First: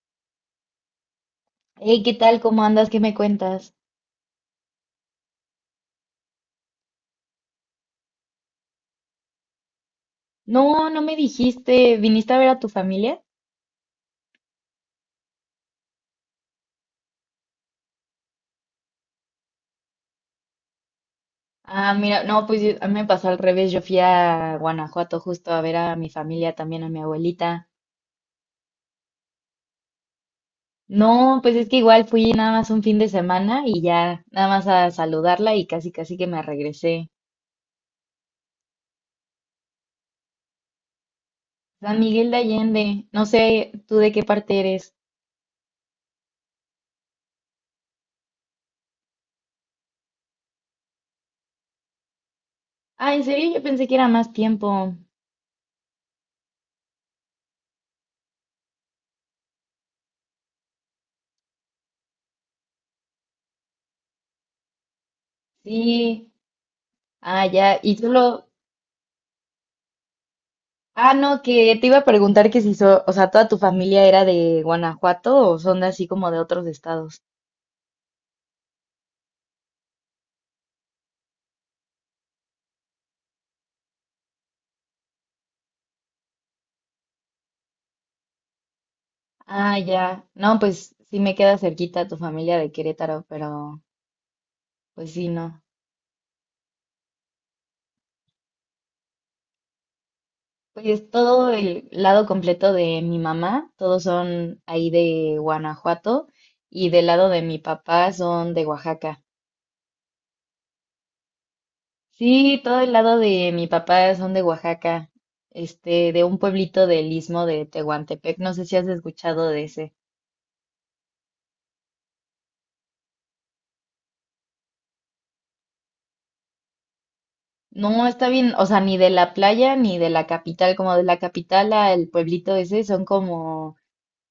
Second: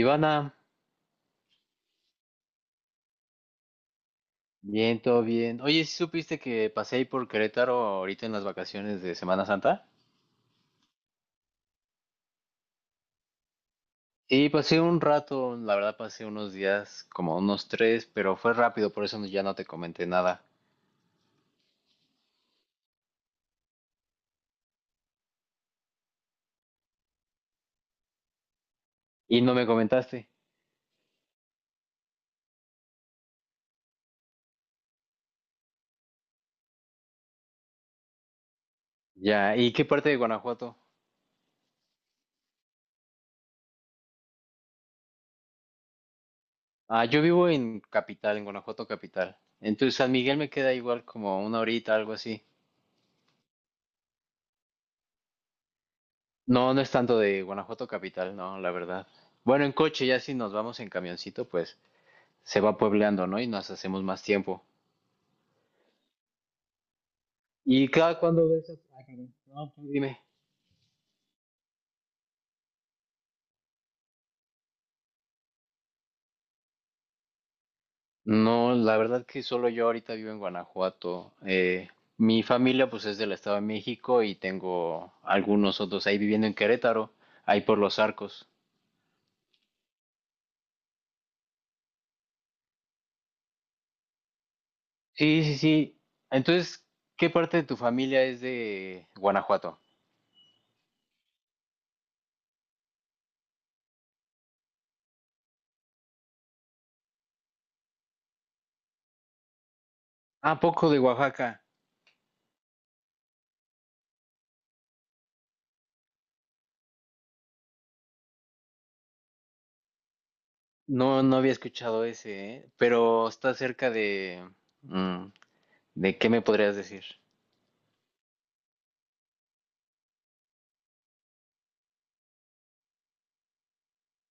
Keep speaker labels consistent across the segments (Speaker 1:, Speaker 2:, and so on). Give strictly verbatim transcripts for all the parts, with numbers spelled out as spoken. Speaker 1: Ivana,
Speaker 2: Hey, ¿qué tal? ¿Cómo andas? ¿Qué me cuentas?
Speaker 1: bien, todo bien. Oye, ¿sí supiste que pasé ahí por Querétaro ahorita en las vacaciones de Semana Santa?
Speaker 2: No, no me dijiste, ¿viniste a ver a tu familia?
Speaker 1: Y pasé un rato, la verdad pasé unos días, como unos tres, pero fue rápido, por eso no- ya no te comenté nada.
Speaker 2: Ah, mira, no, pues yo- a mí me pasó al revés, yo fui a Guanajuato justo a ver a mi familia, también a mi abuelita.
Speaker 1: Y no me comentaste.
Speaker 2: No, pues es que igual fui nada más un fin de semana y ya nada más a saludarla y casi casi que me regresé.
Speaker 1: Ya, ¿y qué parte de Guanajuato?
Speaker 2: San Miguel de Allende, no sé tú de qué parte eres.
Speaker 1: Ah, yo vivo en Capital, en Guanajuato Capital. Entonces San Miguel me queda igual como una horita, algo así.
Speaker 2: Ah, ¿en serio? Yo pensé que era más tiempo.
Speaker 1: No, no es tanto de Guanajuato Capital, no, la verdad. Bueno, en coche ya si nos vamos en camioncito, pues se va puebleando, ¿no? Y nos hacemos más tiempo.
Speaker 2: Sí, ah, ya,
Speaker 1: Y
Speaker 2: y
Speaker 1: cada
Speaker 2: solo...
Speaker 1: cuando ves a... Ah, perdón. No, tú dime.
Speaker 2: Ah, no, que te iba a preguntar que si, so- o sea, toda tu familia era de Guanajuato o son de así como de otros estados.
Speaker 1: No, la verdad que solo yo ahorita vivo en Guanajuato. Eh, mi familia pues es del Estado de México y tengo algunos otros ahí viviendo en Querétaro, ahí por los arcos.
Speaker 2: Ah, ya. No, pues sí me queda cerquita tu familia de Querétaro, pero pues sí,
Speaker 1: Sí, sí,
Speaker 2: no.
Speaker 1: sí. Entonces, ¿qué parte de tu familia es de Guanajuato?
Speaker 2: Pues todo el lado completo de mi mamá, todos son ahí de Guanajuato y del lado de mi papá son de Oaxaca.
Speaker 1: Ah, poco de Oaxaca.
Speaker 2: Sí, todo el lado de mi papá son de Oaxaca, este, de un pueblito del istmo de Tehuantepec. No sé si has escuchado de ese.
Speaker 1: No, no había escuchado ese, ¿eh? Pero está cerca de... mm, ¿de qué me podrías decir?
Speaker 2: No, está bien, o sea, ni de la playa ni de la capital, como de la capital al pueblito ese son como,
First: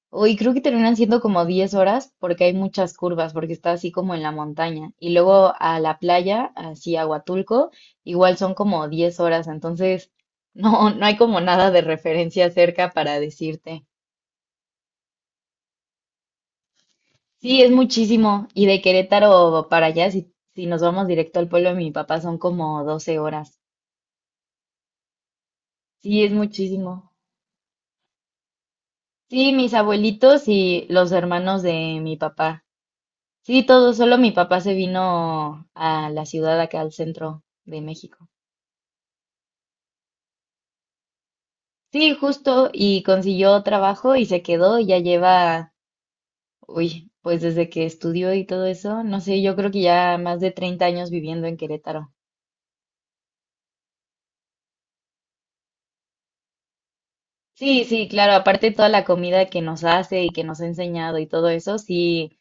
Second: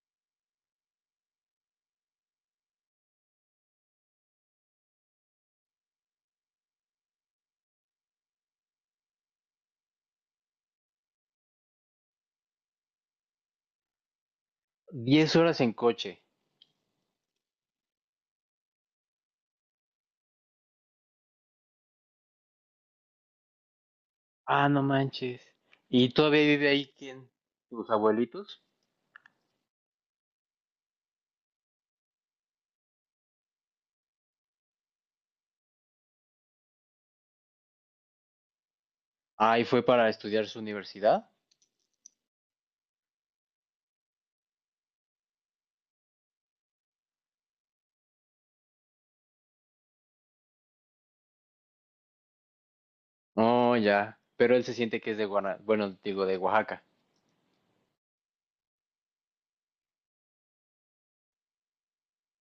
Speaker 2: uy, creo que terminan siendo como diez horas porque hay muchas curvas, porque está así como en la montaña. Y luego a la playa, así a Huatulco, igual son como diez horas, entonces no, no hay como nada de referencia cerca para decirte.
Speaker 1: Diez horas en coche.
Speaker 2: Sí, es muchísimo. Y de Querétaro para allá, si, si nos vamos directo al pueblo de mi papá, son como doce horas.
Speaker 1: Ah, no manches. ¿Y
Speaker 2: Sí, es
Speaker 1: todavía vive ahí
Speaker 2: muchísimo.
Speaker 1: quién? ¿Tus abuelitos?
Speaker 2: Sí, mis abuelitos y los hermanos de mi papá. Sí, todo, solo mi papá se vino a la ciudad acá al centro de México.
Speaker 1: Ah, ¿y fue para estudiar su universidad?
Speaker 2: Sí, justo, y consiguió trabajo y se quedó y ya lleva, uy, pues desde que estudió y todo eso, no sé, yo creo que ya más de treinta años viviendo en Querétaro.
Speaker 1: Oh, ya. Pero él se siente que es de Guana, bueno, digo, de Oaxaca.
Speaker 2: Sí, sí, claro, aparte toda la comida que nos hace y que nos ha enseñado y todo eso, sí,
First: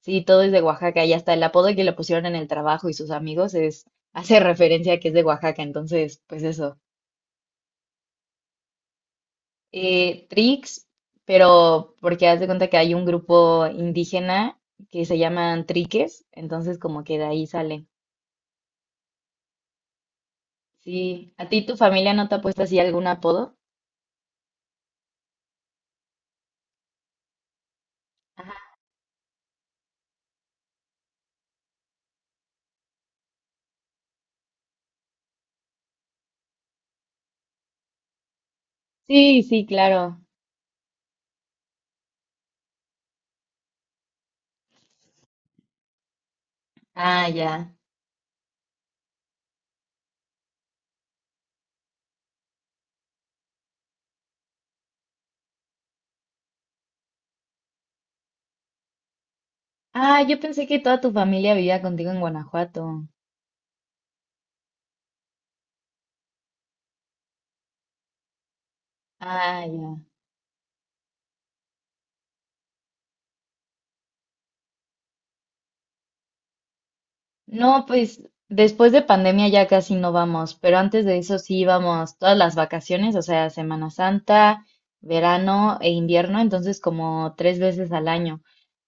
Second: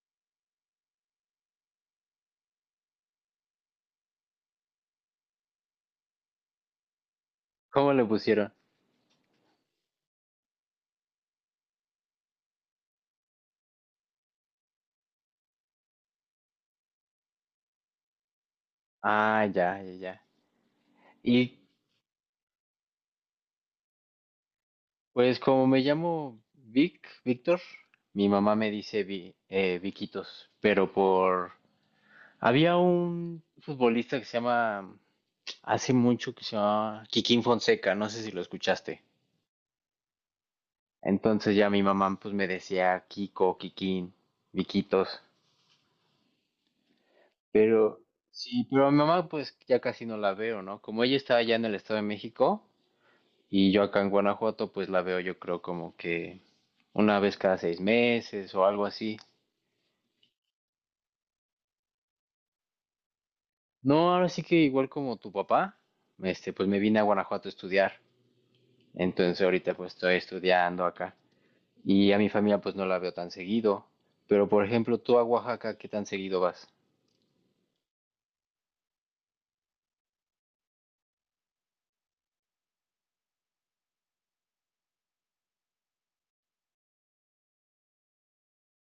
Speaker 2: sí, todo es de Oaxaca y hasta el apodo que le pusieron en el trabajo y sus amigos es, hace referencia a que es de Oaxaca, entonces, pues eso.
Speaker 1: ¿Cómo le pusieron?
Speaker 2: Eh, Trix, pero porque haz de cuenta que hay un grupo indígena que se llaman Triques, entonces como que de ahí sale.
Speaker 1: Ah, ya, ya, ya.
Speaker 2: Sí, ¿a
Speaker 1: Y
Speaker 2: ti tu familia no te ha puesto así algún apodo?
Speaker 1: pues como me llamo Vic, Víctor, mi
Speaker 2: Ajá.
Speaker 1: mamá me dice Vi, eh, Viquitos, pero por... Había un futbolista que se llama, hace mucho que se llamaba Kikín Fonseca, no sé si lo escuchaste.
Speaker 2: Sí, sí, claro.
Speaker 1: Entonces ya mi mamá pues me decía Kiko, Kikín, Viquitos.
Speaker 2: Ah, ya.
Speaker 1: Pero sí, pero a mi mamá pues ya casi no la veo, ¿no? Como ella está allá en el Estado de México y yo acá en Guanajuato pues la veo yo creo como que una vez cada seis meses o algo así.
Speaker 2: Ah, yo pensé que toda tu familia vivía contigo en Guanajuato.
Speaker 1: No, ahora sí que igual como tu papá, este, pues me vine a Guanajuato a estudiar. Entonces
Speaker 2: Ah,
Speaker 1: ahorita pues
Speaker 2: ya.
Speaker 1: estoy estudiando acá. Y a mi familia pues no la veo tan seguido. Pero por ejemplo, tú a Oaxaca, ¿qué tan seguido vas?
Speaker 2: No, pues después de pandemia ya casi no vamos, pero antes de eso sí íbamos todas las vacaciones, o sea, Semana Santa, verano e invierno, entonces como tres veces al año.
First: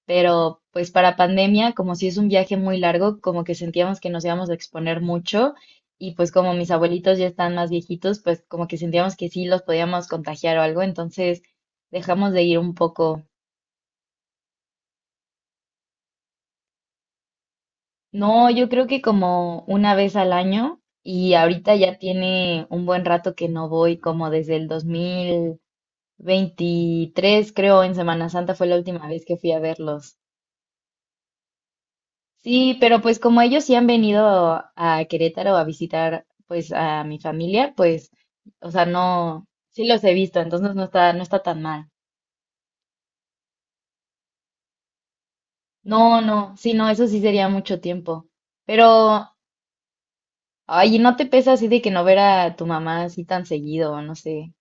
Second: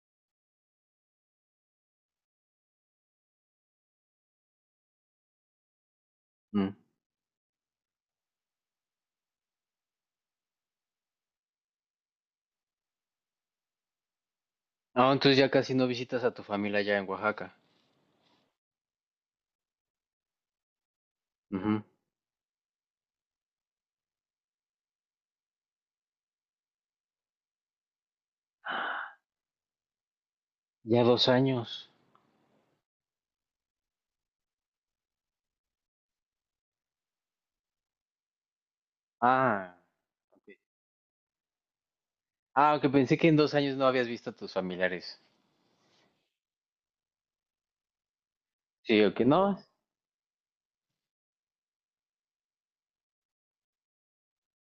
Speaker 2: Pero pues para pandemia, como si es un viaje muy largo, como que sentíamos que nos íbamos a exponer mucho y pues como mis
Speaker 1: Mm.
Speaker 2: abuelitos ya están más viejitos, pues como que sentíamos que sí los podíamos contagiar o algo, entonces dejamos de ir un poco.
Speaker 1: Ah, entonces ya casi no visitas a tu familia allá en Oaxaca.
Speaker 2: No, yo creo que como una vez al año y ahorita
Speaker 1: Ujú.
Speaker 2: ya tiene un buen rato que no voy, como desde el dos mil veintitrés, creo, en Semana Santa fue la última vez que fui a verlos.
Speaker 1: Ya dos años.
Speaker 2: Sí, pero pues como ellos sí han venido a Querétaro a visitar pues a mi familia, pues, o sea, no,
Speaker 1: Ah,
Speaker 2: sí los he visto,
Speaker 1: ok.
Speaker 2: entonces no está, no está tan mal.
Speaker 1: Ah, que pensé que en dos años no habías visto a tus familiares.
Speaker 2: No, no, sí, no, eso sí sería mucho tiempo.
Speaker 1: Sí, ok,
Speaker 2: Pero,
Speaker 1: no.
Speaker 2: ay, ¿no te pesa así de que no ver a tu mamá así tan seguido, no sé?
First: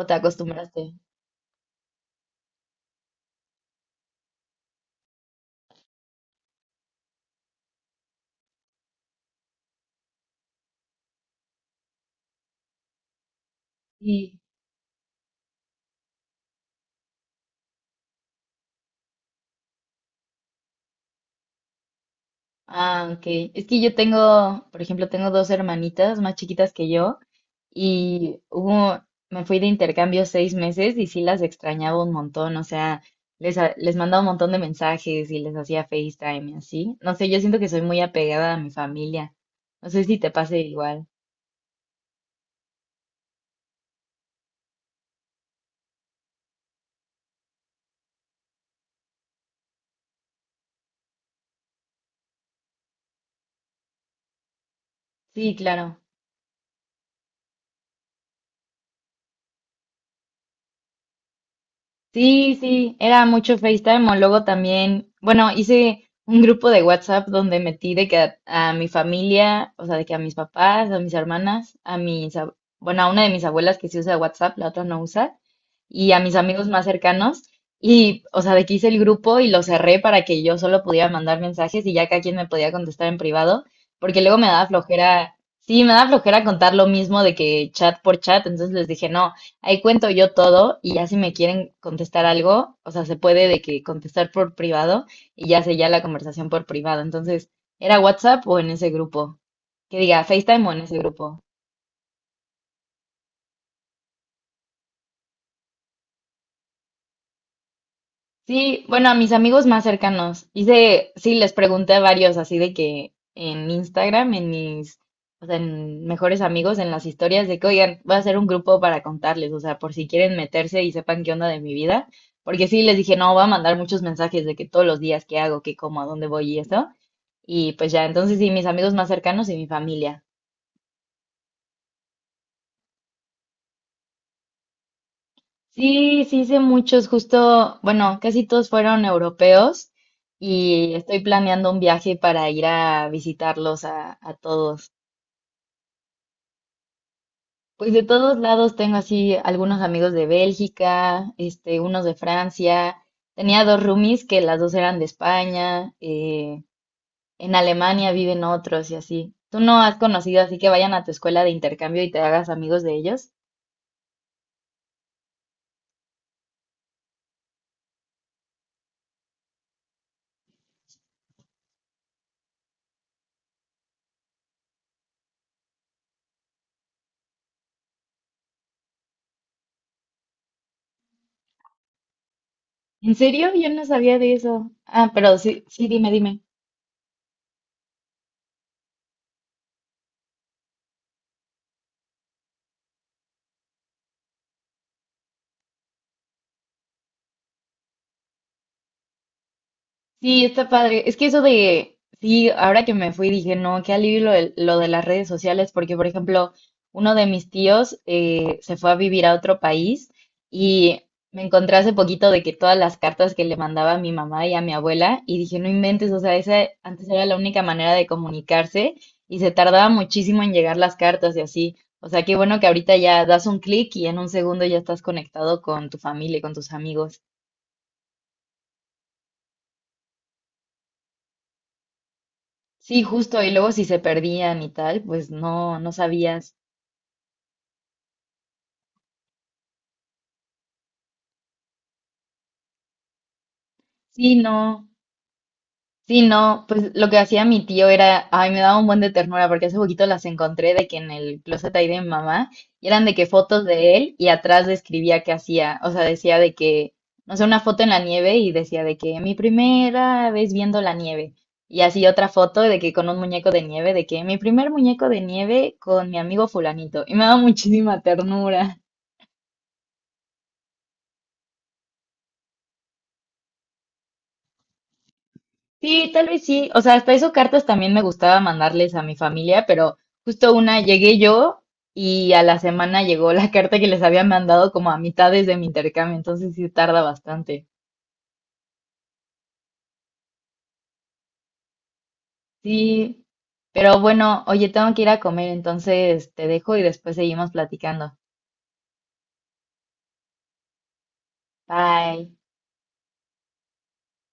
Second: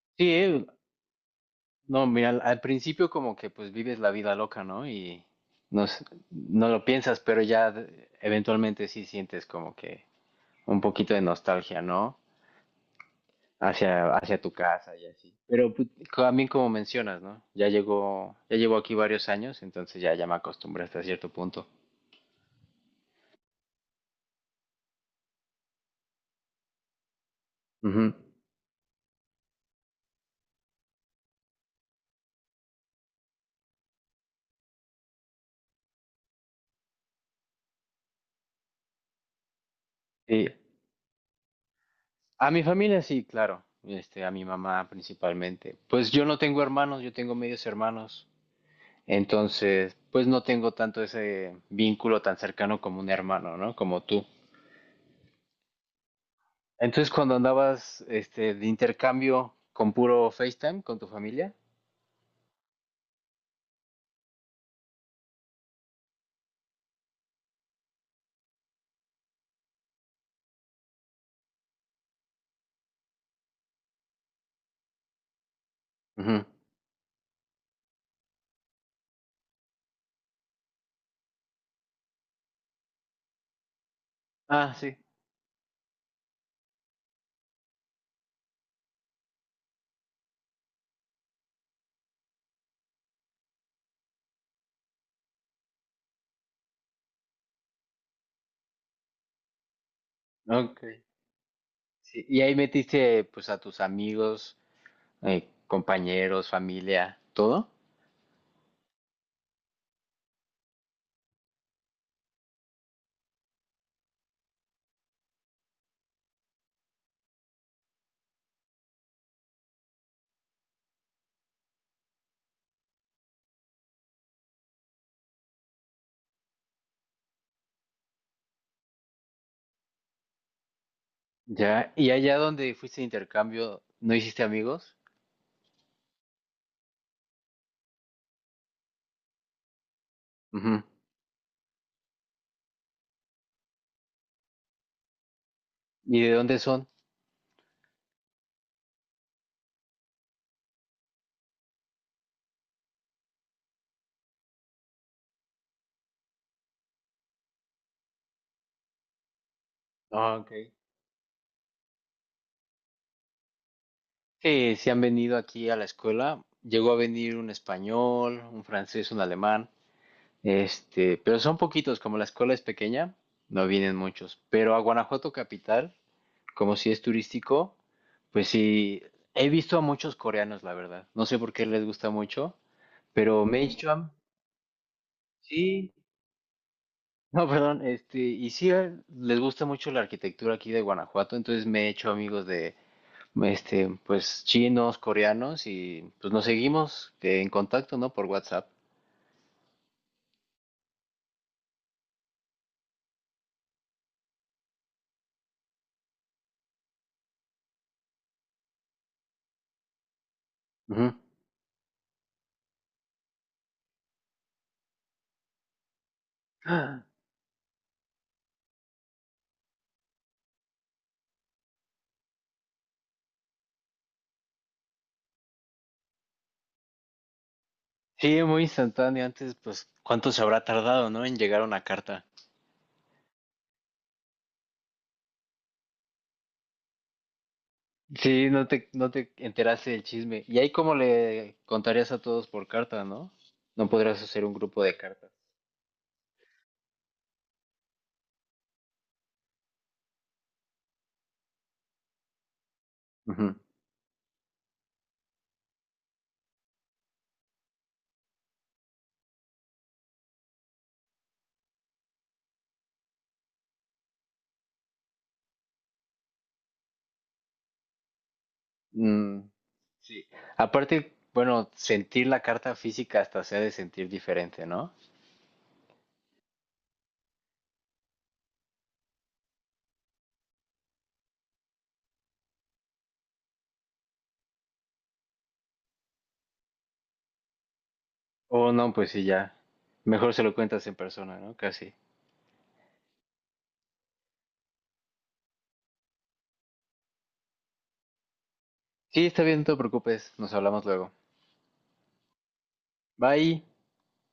Speaker 2: ¿O te
Speaker 1: Sí, eh,
Speaker 2: acostumbraste?
Speaker 1: no, mira, al, al principio como que pues vives la vida loca, ¿no? Y no, s- no lo piensas, pero ya de- eventualmente sí sientes como que un poquito de nostalgia, ¿no? Hacia,
Speaker 2: Sí.
Speaker 1: hacia tu casa y así. Pero pues, también como mencionas, ¿no? Ya llegó, ya llevo aquí varios años, entonces ya, ya me acostumbré hasta cierto punto.
Speaker 2: Ah, ok. Es que yo tengo, por ejemplo, tengo dos hermanitas más chiquitas que yo
Speaker 1: Ujú.
Speaker 2: y hubo, me fui de intercambio seis meses y sí las extrañaba un montón, o sea, les, ha- les mandaba un montón de mensajes y les hacía FaceTime y así. No sé, yo siento que soy muy apegada a mi familia. No sé si te
Speaker 1: Sí.
Speaker 2: pase igual.
Speaker 1: A mi familia sí, claro. Este, a mi mamá principalmente. Pues yo no tengo hermanos, yo tengo medios hermanos. Entonces, pues no tengo tanto ese vínculo tan cercano como un hermano, ¿no? Como tú.
Speaker 2: Sí, claro.
Speaker 1: Entonces, cuando andabas, este, de intercambio con puro FaceTime con tu familia.
Speaker 2: Sí, sí, era mucho FaceTime o luego también, bueno, hice un grupo de WhatsApp donde metí de que a, a mi familia, o sea, de que a mis papás, a mis hermanas, a mis, ab- bueno, a una de mis abuelas que sí usa WhatsApp, la otra no usa, y a mis
Speaker 1: Ujú.
Speaker 2: amigos más cercanos, y, o sea, de que hice el grupo y lo cerré para que yo solo pudiera mandar mensajes y ya cada quien me podía contestar en privado, porque luego me daba
Speaker 1: Ah, sí.
Speaker 2: flojera, sí, me daba flojera contar lo mismo de que chat por chat, entonces les dije, no. Ahí cuento yo todo y ya si me quieren contestar algo, o sea, se puede de que contestar por privado y ya se ya la conversación por privado. Entonces, ¿era WhatsApp o en ese grupo? Que diga FaceTime o en
Speaker 1: Ok.
Speaker 2: ese grupo.
Speaker 1: Sí. Y ahí metiste, pues, a tus amigos, eh, compañeros, familia, todo.
Speaker 2: Sí, bueno, a mis amigos más cercanos. Hice, sí, les pregunté a varios así de que en Instagram, en mis, o sea, en mejores amigos, en las historias de que, oigan, voy a hacer un grupo para contarles, o sea, por si quieren meterse y sepan qué onda de mi vida. Porque sí, les dije, no, voy a mandar muchos mensajes de que todos los días qué hago, qué como, a dónde voy y eso. Y pues ya, entonces sí, mis amigos más cercanos y mi familia.
Speaker 1: Ya. ¿Y allá donde fuiste de intercambio, no hiciste amigos?
Speaker 2: Sí, sí hice muchos, justo, bueno, casi todos fueron europeos
Speaker 1: Ujú.
Speaker 2: y estoy planeando un viaje para ir a visitarlos a, a todos.
Speaker 1: ¿Y de dónde son?
Speaker 2: Pues de todos lados tengo así algunos amigos de Bélgica, este, unos de Francia. Tenía dos roomies que las dos eran de España. Eh, en Alemania viven otros y así. ¿Tú no has
Speaker 1: Ah,
Speaker 2: conocido
Speaker 1: ok.
Speaker 2: así que vayan a tu escuela de intercambio y te hagas amigos de ellos?
Speaker 1: Sí, sí han venido aquí a la escuela. Llegó a venir un español, un francés, un alemán, este, pero son poquitos, como la escuela es pequeña, no vienen muchos. Pero a Guanajuato capital, como si es turístico, pues sí, he visto a muchos coreanos, la verdad. No sé por qué les gusta mucho,
Speaker 2: ¿En
Speaker 1: pero
Speaker 2: serio? Yo no
Speaker 1: Meishuam,
Speaker 2: sabía de eso. Ah, pero sí, sí,
Speaker 1: sí,
Speaker 2: dime, dime.
Speaker 1: no, perdón, este, y sí eh, les gusta mucho la arquitectura aquí de Guanajuato, entonces me he hecho amigos este, pues chinos, coreanos y pues nos seguimos eh, en contacto, ¿no? Por WhatsApp.
Speaker 2: Sí, está padre. Es que eso de, sí, ahora que me fui dije, no, qué alivio lo de, lo de las redes sociales, porque por ejemplo, uno de mis tíos eh, se fue a vivir a otro país y
Speaker 1: Ujú.
Speaker 2: me encontré hace poquito de que todas las cartas que le mandaba a mi mamá y a mi abuela, y dije, no inventes, o sea, esa antes era la única manera de comunicarse y se tardaba muchísimo en llegar las cartas y así. O sea, qué bueno que ahorita ya das un clic y en un segundo ya estás conectado con tu familia y con tus amigos.
Speaker 1: Sí, muy instantáneo. Antes, pues, ¿cuánto se habrá tardado, no? En llegar una carta.
Speaker 2: Sí, justo, y luego si se perdían y tal, pues no, no sabías.
Speaker 1: Sí, no te, no te enteraste del chisme. Y ahí como le contarías a todos por carta, ¿no? No podrías
Speaker 2: Sí,
Speaker 1: hacer un grupo
Speaker 2: no,
Speaker 1: de cartas.
Speaker 2: sí, no, pues lo que hacía mi tío era, ay, me daba un buen de ternura porque hace poquito las encontré de que en el closet ahí de mi mamá, y eran de que
Speaker 1: Ujú.
Speaker 2: fotos de él y atrás describía qué hacía, o sea, decía de que, no sé, una foto en la nieve y decía de que mi primera vez viendo la nieve, y así otra foto de que con un muñeco de nieve, de que mi primer muñeco de nieve con mi amigo fulanito, y me daba muchísima ternura.
Speaker 1: Mm, sí. Aparte, bueno, sentir la carta física hasta se ha de sentir diferente, ¿no?
Speaker 2: Sí, tal vez sí. O sea, hasta eso cartas también me gustaba mandarles a mi familia, pero justo una llegué yo y a la semana llegó la carta que les había mandado como a mitades de mi intercambio, entonces sí tarda bastante.
Speaker 1: O no, pues sí, ya. Mejor se lo cuentas en persona, ¿no? Casi.
Speaker 2: Sí, pero bueno, oye, tengo que ir a comer, entonces te dejo y después seguimos platicando.
Speaker 1: Sí, está bien, no te preocupes. Nos hablamos luego.
Speaker 2: Bye.
Speaker 1: Bye.